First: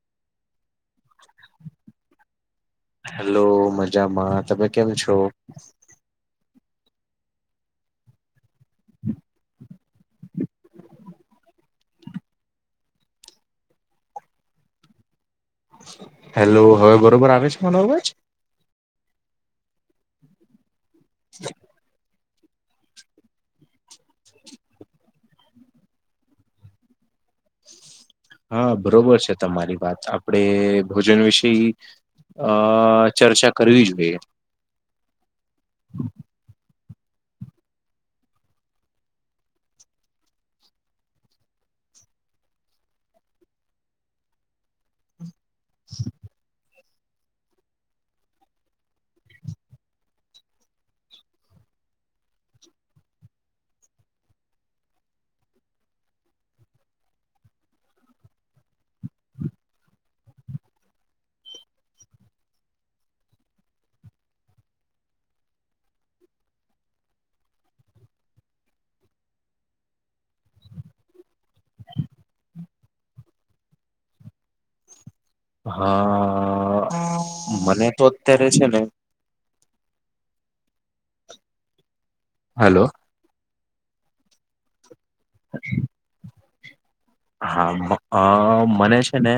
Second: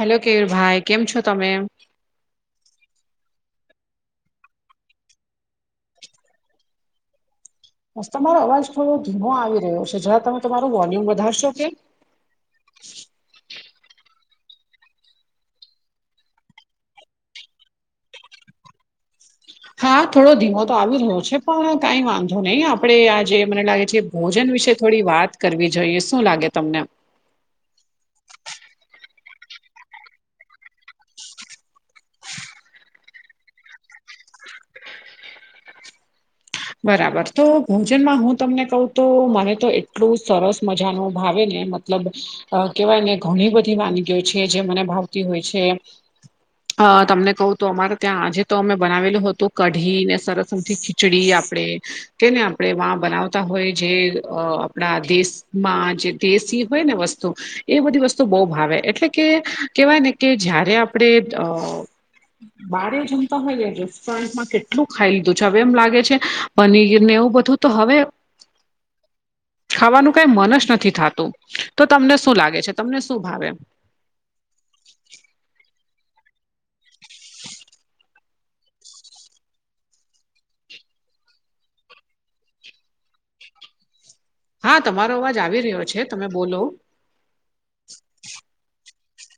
Hello Keval ભાઈ કેમ છો તમે હેલો મજામાં તમે કેમ છો બસ તમારો અવાજ થોડો ધીમો આવી રહ્યો છે જરા તમે તમારું વોલ્યુમ વધારશો કે હેલો હવે બરોબર આવે છે મારો અવાજ હા થોડો ધીમો તો આવી રહયો છે પણ કઈ વાંધો નહી આપ આપડણે આ જે મને લાગે છે ભોજન વિશે થોડી વાત કરવી જોઈએ શું લાગે તમને હા બરોબર છે તમારી વાત આપડે ભોજન વિશે અ ચર્ચા કરવી જોઈએ બરાબર તો ભોજનમાં હું તમને કહ તો મને તો એટલું સરસ મજા ન ભાવે ને મતલબ કેહેવાય ને ઘણી બધી વાનગીઓ છે જે મને ભાવતી હોય છે અ તમને કહું તો અમારે ત્યાં આજે તો અમે બનાવેલું હતું કઢી ને સરસમથી ખીચડી આપડે તેને આપણે વા બનાવતા હોય જે આપણા દેશમાં જે દેશી હોય ને વસ્તુ એ બધી વસ્તુ બહુ ભાવે એટલે કે કેહેવાય ને કે જયારે આપણે અ બારે જમતા હોય રેસ્ટોરન્ટમાં કેટલું ખાઈ લીધું છે હવે એમ લાગે છે પનીર ને એવું બધું તો હવે ખાવાનું કઈ મન જ નથી થતું તો તમને શું લાગે છે તમને શું ભાવે હા મને તો અત્યારે છે ને હલો હા તમારો અવાજ આવી રહ્યો છે તમે બોલો હા મને છે ને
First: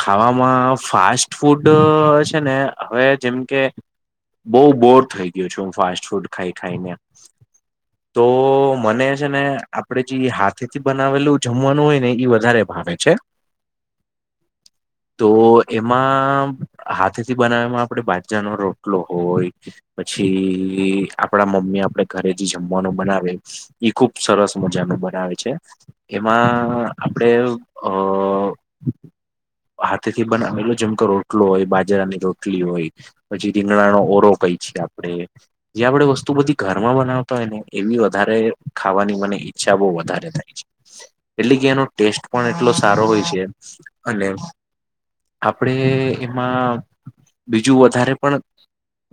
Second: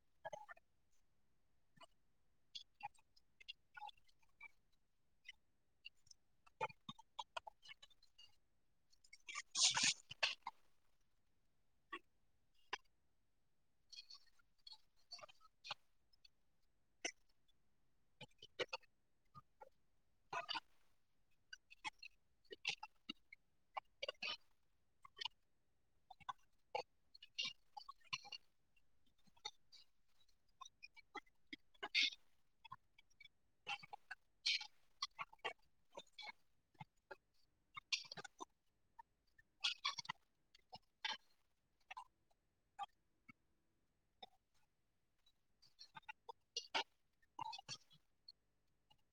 ખાવામાં ફાસ્ટ ફૂડ છે ને હવે જેમ કે બઉુ બોર થઈ ગયું છેું હું ફાસ્ટ ફૂડ ખાઈ ખાઈને તો મને છે ને આપડે જે હાથેથી બનાવેલું જમવાનું હોય ને વધારે ભાવે છે [inaudible] તો એમાં હાથેથી બનાવમાં આપડે બાજરાનોો રોટલો હોય પછી આપણા મમ્મી આપડે ઘરે જે જમવાનું બનાવે ઈ ખુબ સરસ મજા મે બનાવે છે એમાં આપણે અ હાથે થી બના એલો જેમ કે રોટલો હોય બાજરાની રોટલી હોય પછી રીંગણાનોો ઓરો કઈ છેીએ આપણે જે આપણેે વસ્તુ બધી ઘરમાં બનાવતા હોય ને એવી વધારે ખાવાની મને ઈચ્છા બહ વધારે થાય છે એટલે કે એનો ટેસ્ટ પણ એટલો સારો હોય છે અને આપડે એમાં બીજું વધારે પણ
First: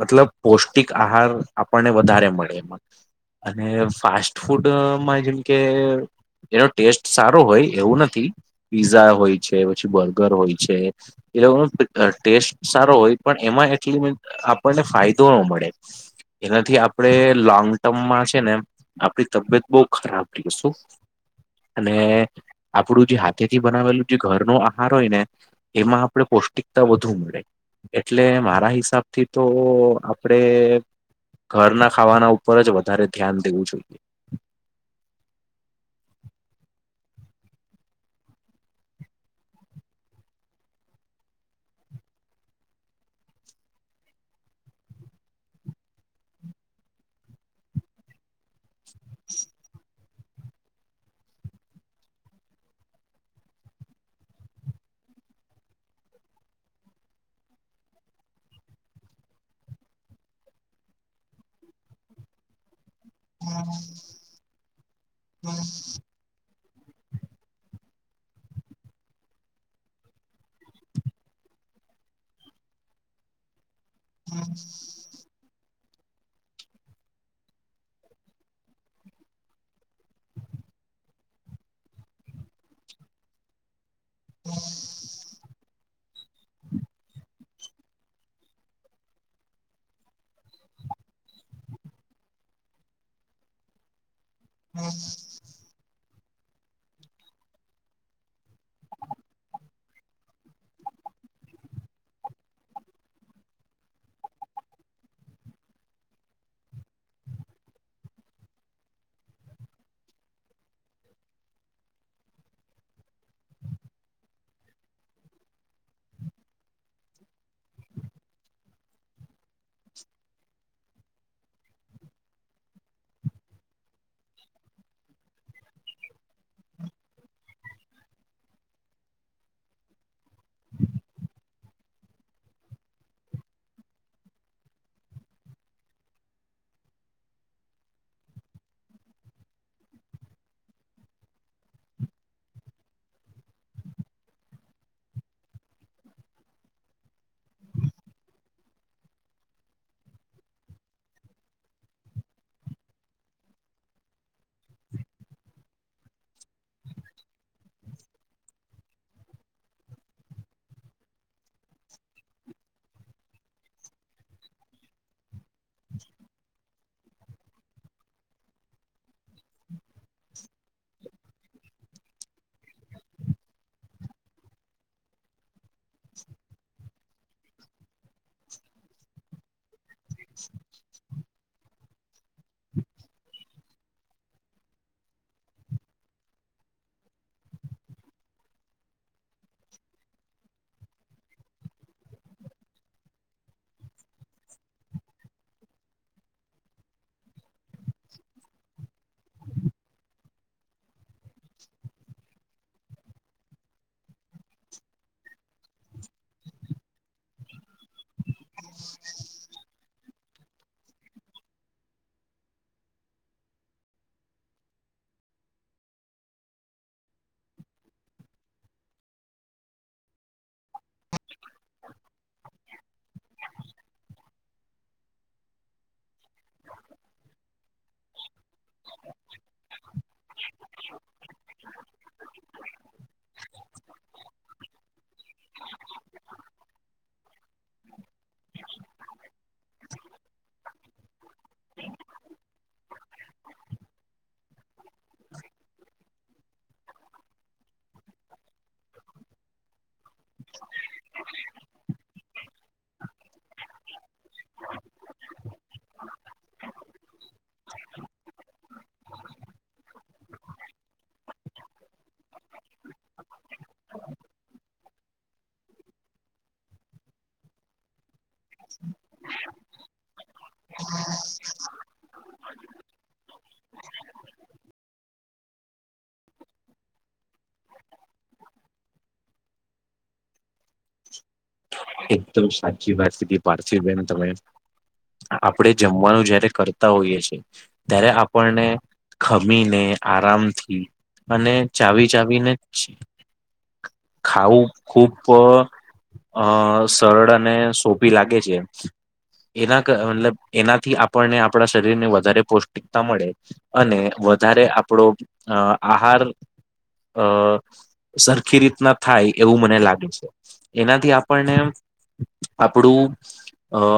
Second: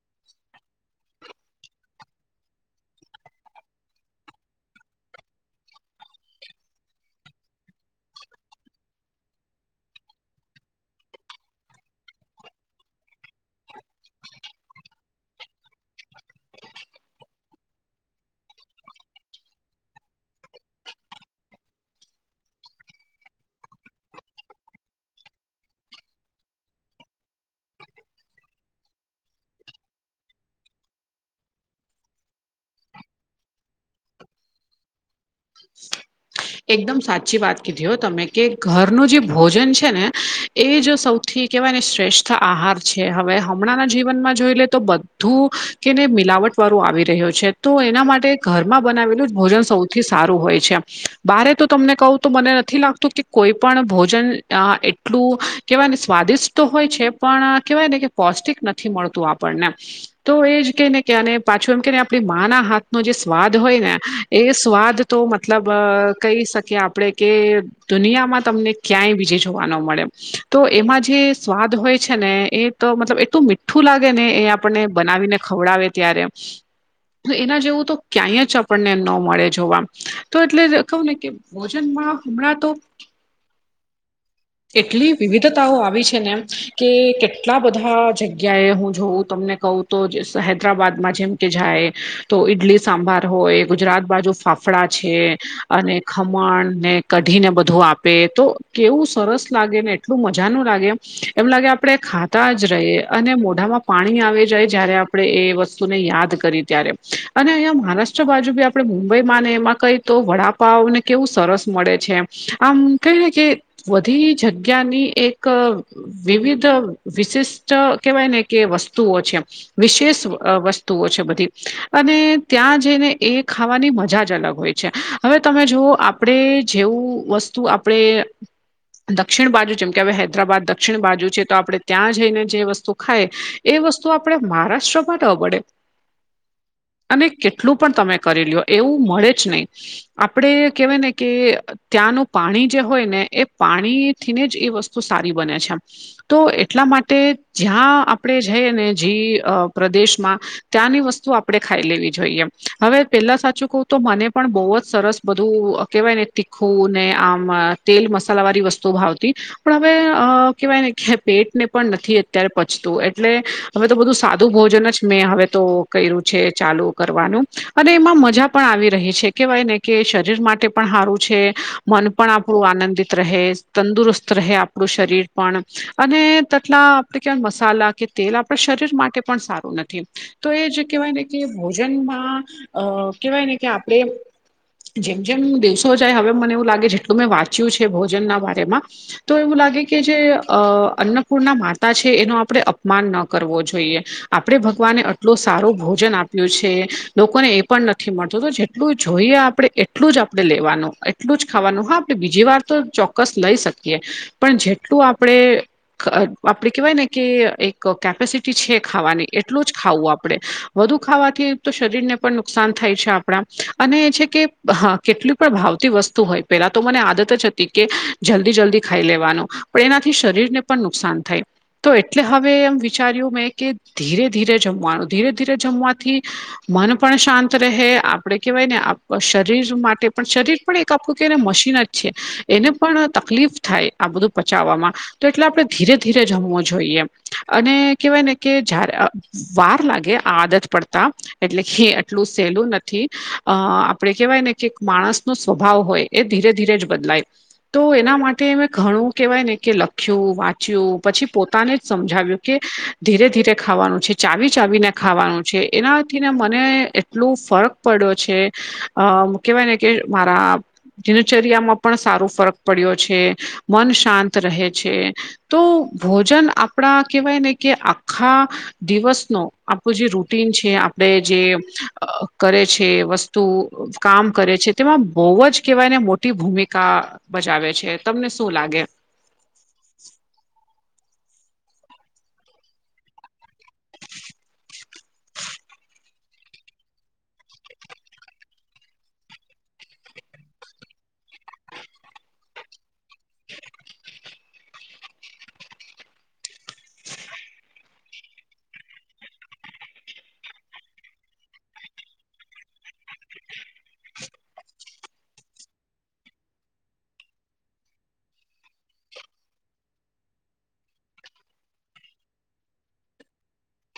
મતલબ પૌષ્ટિક આહાર આપણને વધારે મળે એમાં અને ફાસ્ટ ફૂડમાં જેમ કે એનો ટેસ્ટ સારો હોય એવું નથી પીઝા હોય છે પછી બર્ગર હોય છે એ લોકો ટેસ્ટ સારો હોય પણ એમાં એટલી આપણને ફાયદો ન મળે એનાથી આપણેે લોંગ ટર્મમાં છે ને આપડી તબિયત બહુ ખરાબ ર શું અને આપડું જે હાથે થી બનાવેલું જે ઘર નો આહાર હોય ને એમાં આપણે પૌષ્ટિકતા વધુ મળે એટલે મારા હિસાબ થી તો આપડે ઘરના ખાવાના ઉપર જ વધારે ધ્યાન દેવું જોઈએ એકદમ સાચી વાત કીધી હો તમે કે ઘરનું જે ભોજન છે ને એ જો સૌથી કેવાય ને શ્રેષ્ઠ આહાર છે હવે હમણાં ના જીવનમાં જોઈ લે તો બધું કેને મિલાવટ વાળો આવી રહ્યો છે તો એના માટે ઘરમાં બનાવેલું જ ભોજન સૌથી સારું હોય છે બારે તો તમને કહું તો મને નથી લાગતું કે કોઈ પણ ભોજન એટલું કેવાય ને સ્વાદિષ્ટ તો હોય છે પણ કેહેવાય ને કે પૌષ્ટિક નથી મળતું આપણને તો એ જ કે ને કેને પાછું એમ કેને આપણી મા ના હાથ નો જે સ્વાદ હોય ને એ સ્વાદ તો મતલબ કહી શકીએ આપણેે કે દુનિયામાં તમને ક્યાંય બીજે જોવાનો મળે તો એમાં જે સ્વાદ હોય છે ને એ તો મતલબ એટલું મીઠું લાગે ને એ આપણને બનાવીને ખવડાવે ત્યારે તો એના જેવું તો ક્યાંય જ આપણને ન મળે જોવા તો એટલે ક ને કે ભોજનમાં હમણાં તો એટલી વિવિધતાઓ આવી છે ને એમ કે કેટલા બધા જગ્યાએ હું જોઉં તમને કહું તો હૈદરાબાદમાં જેમ કે જાય તો ઈડલી સાંભાર હોય ગુજરાત બાજુ ફાફડા છે અને ખમણ ને કઢીને બધું આપે તો કેવું સરસ લાગે ને એટલું મજાનું લાગે એમ એમ લાગે આપડણે ખાતા જ રહીએ અને મોઢામાં પાણી આવી જાય જ્યારે આપણે એ વસ્તુને યાદ કરી ત્યારે અને અહીં મહારાષ્ટ્ર બાજુ બી આપણે મુંબઈમાં ને એમાં કઈ તો વડા વડા પાઉ ને એ કેવું સરસ મળે છે એમાં કઈ એ ને કે બધી જગ્યાની એક વિવિધ વિશિષ્ટ કેહેવાય ને કે વસ્તુઓ છે વિશેષ વસ તુઓ છે, બધી અને ત્યાં જઈને એ ખાવાની મજા જ અલગ હોય છે. હવે તમે જોવો આપણે જેવું વસ્તુ આપણે દક્ષિણ બાજુ જેમ કે હવે હૈદરાબાદ દક્ષિણ બાજુ છે, તો આપણે ત્યાં જઈને જે વસ્તુ ખાયે એ વસ્તુ આપણે મહારાષ્ટ્રમાં ન મળે અને કેટલું પણ તમે કરીલયો એવું મળે જ નય આપડે કેહેવાય ને કે ત્યાંનું પાણી જે હોય ને એ પાણી થીને જ એ વસ્તુ સારી બને છે. તો એટલા માટે જ્યાં આપણે જઈએ ને જી અ પ્રદેશમાં ત્યાંની વસ્તુ આપણે ખાઈ લેવી જોઈએ હવે પેલા સાચું કહું તો મને પણ બોવ જ સરસ બધું કેહેવાય ને તીખું ને આમ તેલ મસાલા વાળી વસ્તુઓ ભાવતી પણ હવે અ કહેવાય ને કે પેટને પણ નથી અત્યારે પચતું એટલે હવે તો બધું સાદું ભોજન જ મેં હવે તો કર્યું છે, ચાલુ કરવાનું અને એમાં મજા પણ આવી રહી છે, કેવાય ને કે શરીર માટે પણ હારું છે. મન પણ આપણું આનંદિત રહે તંદુરસ્ત રહે આપણું શરીર પણ અને તેટલા આપડે કયાંક મસાલા કે તેલ આપણા શરીર માટે પણ સારું ન તો એ જ કહેવાય ને કે ભોજનમાં અ કહેવાય ને કે આપણે જેમ જેમ દિવસો જાય હવે મને એવું લાગે જેટલું મેં વાંચ્યું છે, ભોજનના બારેમા તો એવું લાગે કે જે અ અન્નપૂર્ણા માતા છે, એનો આપણે અપમાન ન કરવો જોઈએ આપણેે ભગવાને આટલું સારું ભોજન આપ્યું છે, લોકોને એ પણ નથી મળતું તો જેટલું જોઈએ આપણે એટલું જ આપણે લેવાનું એટલું જ ખાવાનું હા આપણે બીજી વાર તો ચોક્કસ લઈ શકીએ પણ જેટલું આપણેે આપણે કેહેવાય ને કે એક કેપેસિટી છે, ખાવાની એટલું જ ખાવું આપણે વધુ ખાવાથી તો શરીરને પણ નુકસાન થાય છે, આપણા અને એ છે કે હા કેટલી પણ ભાવતી વસ્તુ હોય પેલા તો મને આદત જ હતી કે જલ્દી જલ્દી ખાઈ લેવાનું પણ એનાથી શરીરને પણ નુકસાન થાય તો એટલે હવે એમ વિચાર્યું મેં કે ધીરે ધીરે જમવાનું ધીરે ધીરે જમવાથી મન પણ શાંત રહે આપડે કેવાય ને શ માટે પણ શરીર પણ એક આપડું કેને મ શીન જ છે, એને પણ તકલીફ થાય આ બધું પચાવામાં તો એટલે આપણે ધીરે ધીરે જમવું જોઈએ અને કેહેવાય ને કે જારે અ વાર લાગે આ આદત પડતા એટલે હે એટલું સહેલું નથી અ આપણે કહેવાય ને કે માણસ નો સ્વભાવ હોય એ ધીરે ધીરે જ બદલાય તો એના માટે મે ઘણું કેહેવાય ને કે લ ખ્યું વાંચ્યું પછી પોતાને જ સમજાવ્યું કે ધીરે ધીરે ખાવાનું છે, ચાવી ચાવીને ખાવાનું છે, એનાથીને મને એટલુ ફરક પડ્યો છે, અ કેવાય ને કે મારા દીનચર્યામાં પણ સારો ફરક પડ્યો છે, મન શાંત રહે છે. તો ભોજન આપણા કેહેવાય ને કે આખા દિવસનો આપણું જે રૂટીન છે, આપણે જે કરે છે, વસ્તુ કામ કરે છે તેમાં બોવ જ કેવાય ને મોટી ભૂમિકા ભજાવે છે, તમને શું લાગે? એકદમ સાચી વાત કીધી પાર્થિવ બેન તમે આપડે જમવાનું જયારે કરતા હોઈએ છે. ત્યારે આપણને ખમીને આરામથી અને ચાવી ચાવી ને ખાવું ખૂબ અ સરળ અને સોપી લાગે છે. એના મતલબ એનાથી આપણને આપણા શરીરને વધારે પૌષ્ટિકતા મળે અને વધારે આપણો અ આહાર અ સરખી રીતના થાય એવું મને લાગે છે. એનાથી આપણને આપણું અ.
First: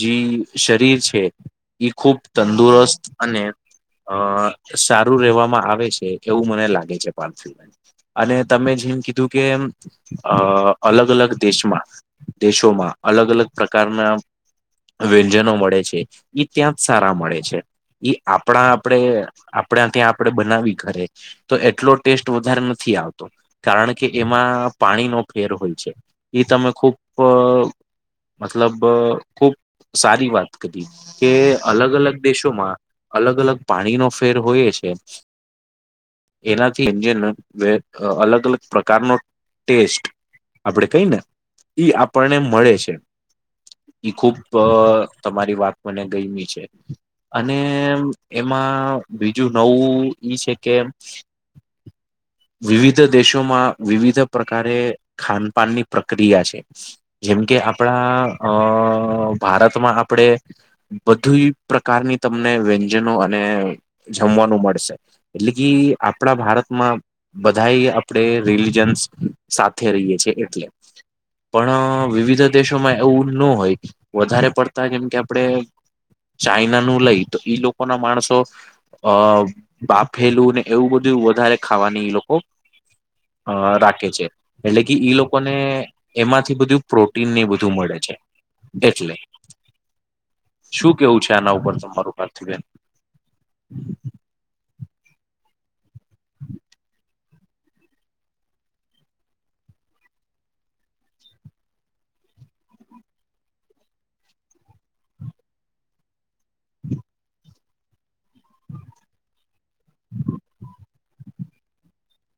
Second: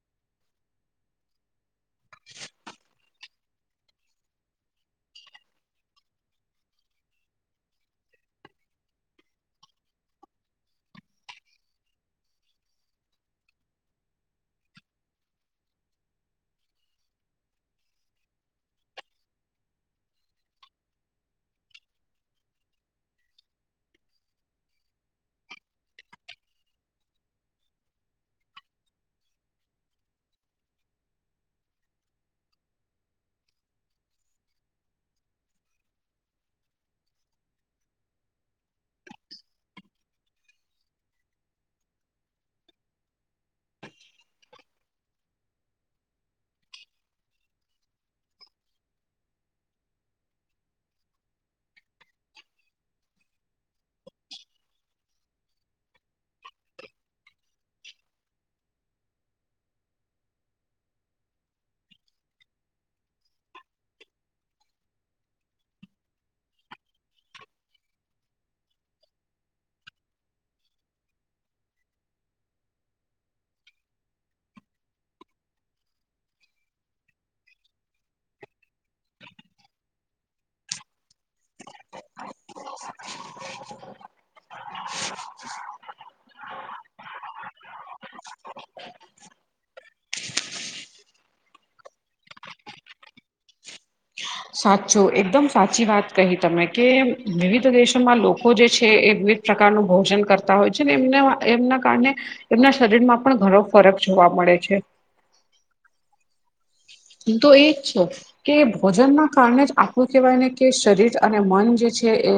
જે શરીર છે, એ ખૂબ તંદુરસ્ત અને. અ સારું રેવામાં આવે છે. એવું મને લાગે છે પાર્થિવબેન અને તમે જેમ કીધું કે, અ અલગ અલગ દેશમાં. દેશોમાં, અલગ અલગ પ્રકારના. વ્યંજનો મળે છે. એ ત્યાં જ સારા મળે છે. ઈ આપણા આપડે આપણા ત્યાં આપડે બનાવી ઘરે. તો એટલો ટેસ્ટ વધારે નથી. થી આવતો. કારણ કે એમાં પાણી નો ફેર હોય છે. ઈ તમે ખૂબ મતલબ ખુબ. સારી વાત કરી. કે અલગ અલગ દેશોમાં. અલગ અલગ પાણીનો ફેર હોય છે. એનાથી એન્જન. વે અલગ અલગ પ્રકારનો ટેસ્ટ. આપણેે કઈ ને, ઈ આપણને મળે છે. ઈ ખુબ તમારી વાત મને ગયમી છે. અને એમાં બીજું નવું ઈ છે કે. વિવિધ દેશોમાં વિવિધ પ્રકારે ખાનપાનની પ્રક્રિયા છે. જેમ કે આપણા અ ભારતમાં આપણેે. બધુ પ્રકારની તમને વ્યંજનો અને જમવાનું મળશે. એટલે કે, આપડા ભારતમાં. બધા આપણેે રિલીજન્સ સાથે રહીએ છ છેએ એટલે. પણ વિવિધ દેશોમાં એવું ન હોય. વધારે પડતા કેમ કે આપડણે. ચાઈના નું લઈ. તો ઈ લોકો ના માણસો. અ બાફેલું ને એવું બધું વધારે. ખાવાની ઈ લોકો અ રાખે છે. એટલે કે ઈ લોકોને. એમાંથી બધું પ્રોટીન ને એ બધું મળે છે એટલે. શું કેવું છે આના ઉપર તમારું પાર્થીબેન? સાચું એકદમ સાચી વાત કહી તમે. કે વિવિધ દેશોમાં લોકો જે છે એ વિવ. પ્રકારનું ભોજન કરતા હોય છે, ને એમને એમના કારણે. એમના શરીર માં પણ ઘણો ફરક જોવા મળે છે. તો એ જ છો.. કે ભોજનના કારણે જ આપણું કહેવાય ને, કે શરીર અને મન જે છે એ.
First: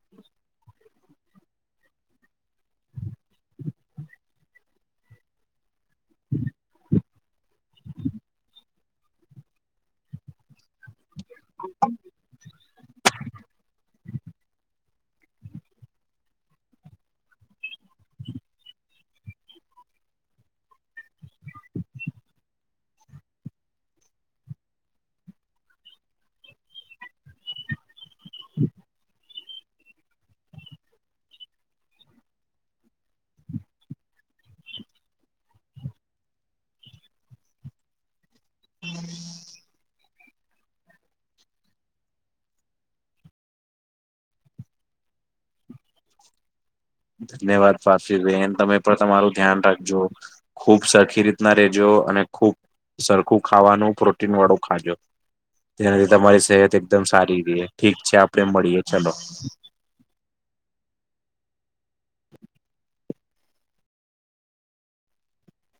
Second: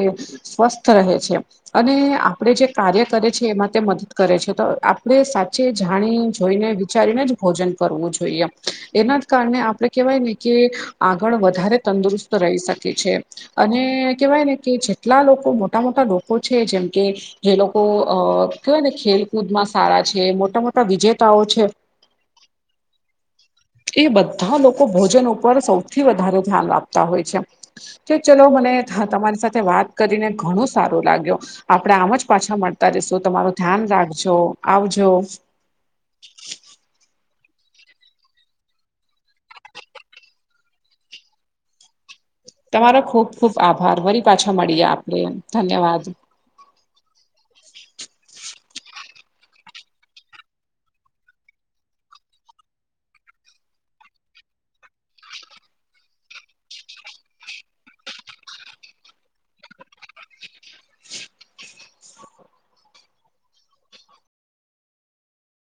સ્વસ્થ રહે છે. અને આપણેે જે કાર્ય કરે છે. એમાં મદદ કરે છે. તો આપણે સાચે જાણી જોઈને. વિચારીને જ ભોજન કરવું જોઈએ. એના કારણે આપણે કેવાય ને કે, આગળ વધારે તંદુરસ્ત રહી શકે છે. અને કેવાય ને કે, જેટલા લોકો મોટા મોટા લોકો છે જેમ કે. જે લોકો અ કેવાય ને ખેલકૂદમાં સારા છે. મોટા મોટા વિજેતાઓ છે. એ બધા લોકો ભોજન ઉપર સૌથી વધારે ધ્યાન આપતા હોય છે. કે ચલો મને તમારી સાથે વાત કરીને ઘણું સારું લાગ્યો. આપડે આમ જ પાછા મળતા રસું તમારું ધ્યાન રાખજો. આવજો. [inaudible] તમારો ખુબ ખુબ આભાર. ફરી પાછા મળીએ આપડ ધન્યવાદ. ધન્યવાદ પારસભેન. તમે પણ તમારું ધ્યાન રાખજો. ખૂબ સરખી રીતના રેજો. અને ખુબ સરખું ખાવાનું પ્રોટીન વાળું ખાજો. તેનાથી તમારી સેહત એકદમ સારી ર ઠીક છે આપે મળીએ ચલો. [unintelligible]